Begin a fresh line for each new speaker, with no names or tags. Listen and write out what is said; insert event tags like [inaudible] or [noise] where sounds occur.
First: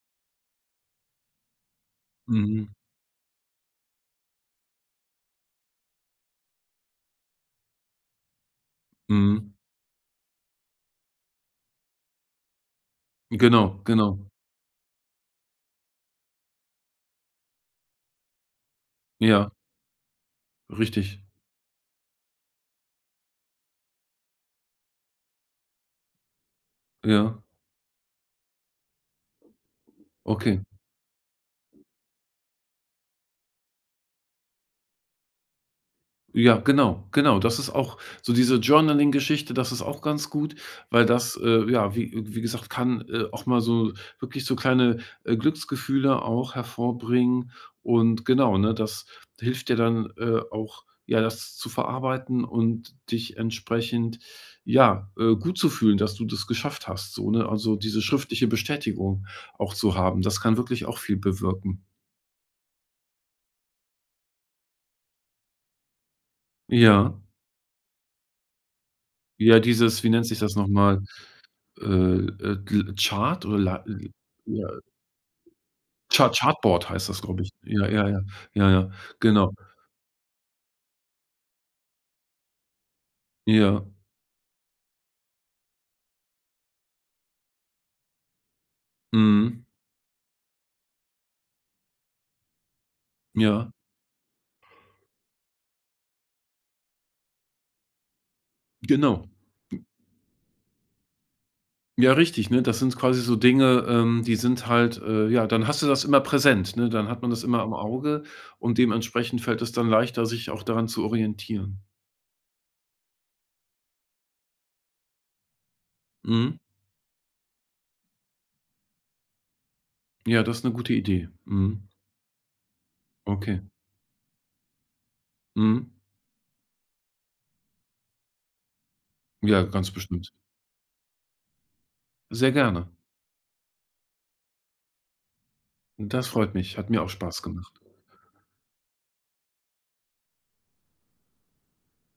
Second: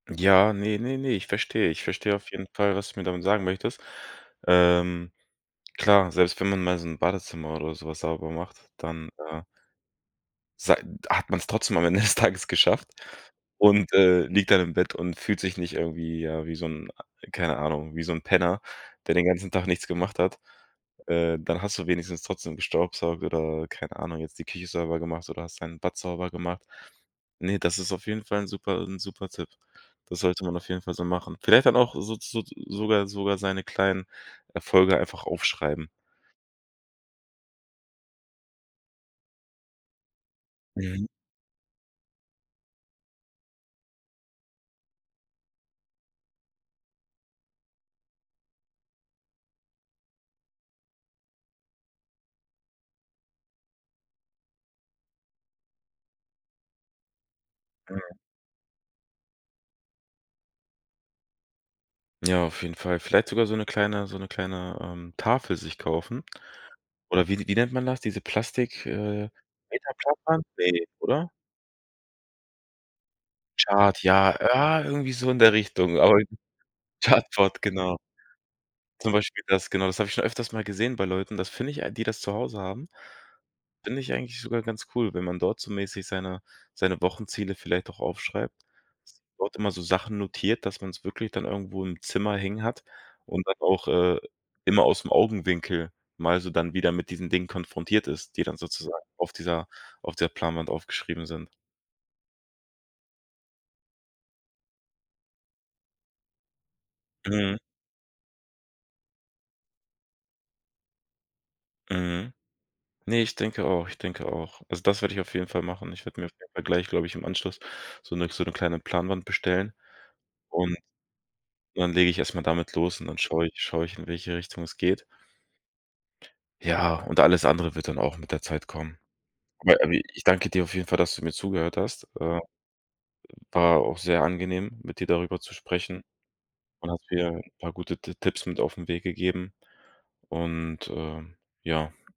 Ja, ne, ne, ne, ich verstehe ich verstehe auf jeden
Mhm.
Fall, was du mir damit sagen möchtest. Ähm, klar, selbst wenn man mal so 'n Badezimmer oder so was sauber macht, dann, äh
Mhm.
sei hat man's trotzdem am Ende des Tages geschafft
Genau,
und, äh,
genau.
liegt dann im Bett und fühlt sich nicht irgendwie, ja, wie so 'n ah, keine Ahnung, wie so 'n Penner, der den
Ja.
ganzen Tag nichts gemacht hat.
Richtig.
Äh, dann hast du wenigstens trotzdem gestaubsaugt oder, keine Ahnung, jetzt die Küche sauber gemacht oder hast dein Bad sauber gemacht.
Ja.
Ne, das ist auf jeden Fall 'n super 'n super Tipp. Das sollte man
Okay.
auf jeden Fall so machen. Vielleicht dann auch sozu soz sogar sogar seine kleinen Erfolge einfach aufschreiben.
Ja, genau, genau. Das ist auch so diese Journaling-Geschichte, das ist auch ganz gut, weil
Mhm.
das, äh, ja, wie wie gesagt, kann, äh, auch mal so wirklich so kleine, äh, Glücksgefühle auch hervorbringen und genau, ne, das hilft dir dann, äh, auch, ja, das zu verarbeiten und dich entsprechend, ja, äh, gut zu fühlen, dass du das geschafft hast, so, ne, also diese
Mhm.
schriftliche Bestätigung auch zu haben. Das kann wirklich auch viel bewirken.
Ja, auf jeden Fall. Vielleicht sogar so 'ne kleine so 'ne kleine, ähm, Tafel sich kaufen.
Ja.
Oder wie die wie nennt man das, diese Plastik, äh,
Ja, dieses, wie
[unintelligible]
nennt sich das noch
ne,
mal,
oder?
äh, äh, gl Chart oder la.
Chart, ja,
[unintelligible]
ja, irgendwie so in der Richtung, aber.
Cha
[unintelligible]
Chartboard heißt das, glaube ich.
Chartboard,
Ja,
genau.
ja, ja, ja, ja,
Zum Beispiel
genau.
das, genau, das habe ich schon öfters mal gesehen bei Leuten. Das finde ich ei die das zu Hause haben,
Ja.
finde ich eigentlich sogar ganz cool, wenn man dort so mäßig seine seine Wochenziele vielleicht auch aufschreibt, so dort
Mhm.
immer so Sachen notiert, dass man's wirklich dann irgendwo im Zimmer hängen hat und dann
Ja.
auch, äh, immer aus'm Augenwinkel mal so dann wieder mit diesen Dingen konfrontiert ist, die dann sozusagen
Genau.
auf dieser
[unintelligible]
auf der Planwand aufgeschrieben sind.
Ja, richtig, ne? Das sind quasi so Dinge, ähm, die sind halt, äh ja, dann hast du das immer präsent, ne? Dann hat man das
Mhm.
immer im Auge und dementsprechend fällt es dann leichter, sich auch daran zu orientieren.
Mhm. Ne, ich denke auch, ich denke auch. Also, das werde ich auf jeden Fall machen. Ich werde mir auf jeden
Mhm.
Fall gleich, glaube ich, im Anschluss so 'ne so 'ne kleine Planwand bestellen
Ja, das 'ne
und
gute Idee. Mhm.
dann lege ich erst mal damit los und dann schaue ich
Okay.
schaue ich, in welche Richtung es geht.
Mhm.
Ja, und alles andere wird dann auch mit der Zeit kommen.
Ja,
Aber
ganz
abi ich
bestimmt.
danke dir auf jeden Fall, dass du mir zugehört hast, äh
Sehr gerne.
war auch sehr angenehm, mit dir darüber zu sprechen
Das freut mich, hat
und hat
mir auch
mir
Spaß
'n paar
gemacht.
gute Ti Tipps mit auf 'n Weg gegeben und, äh, ja.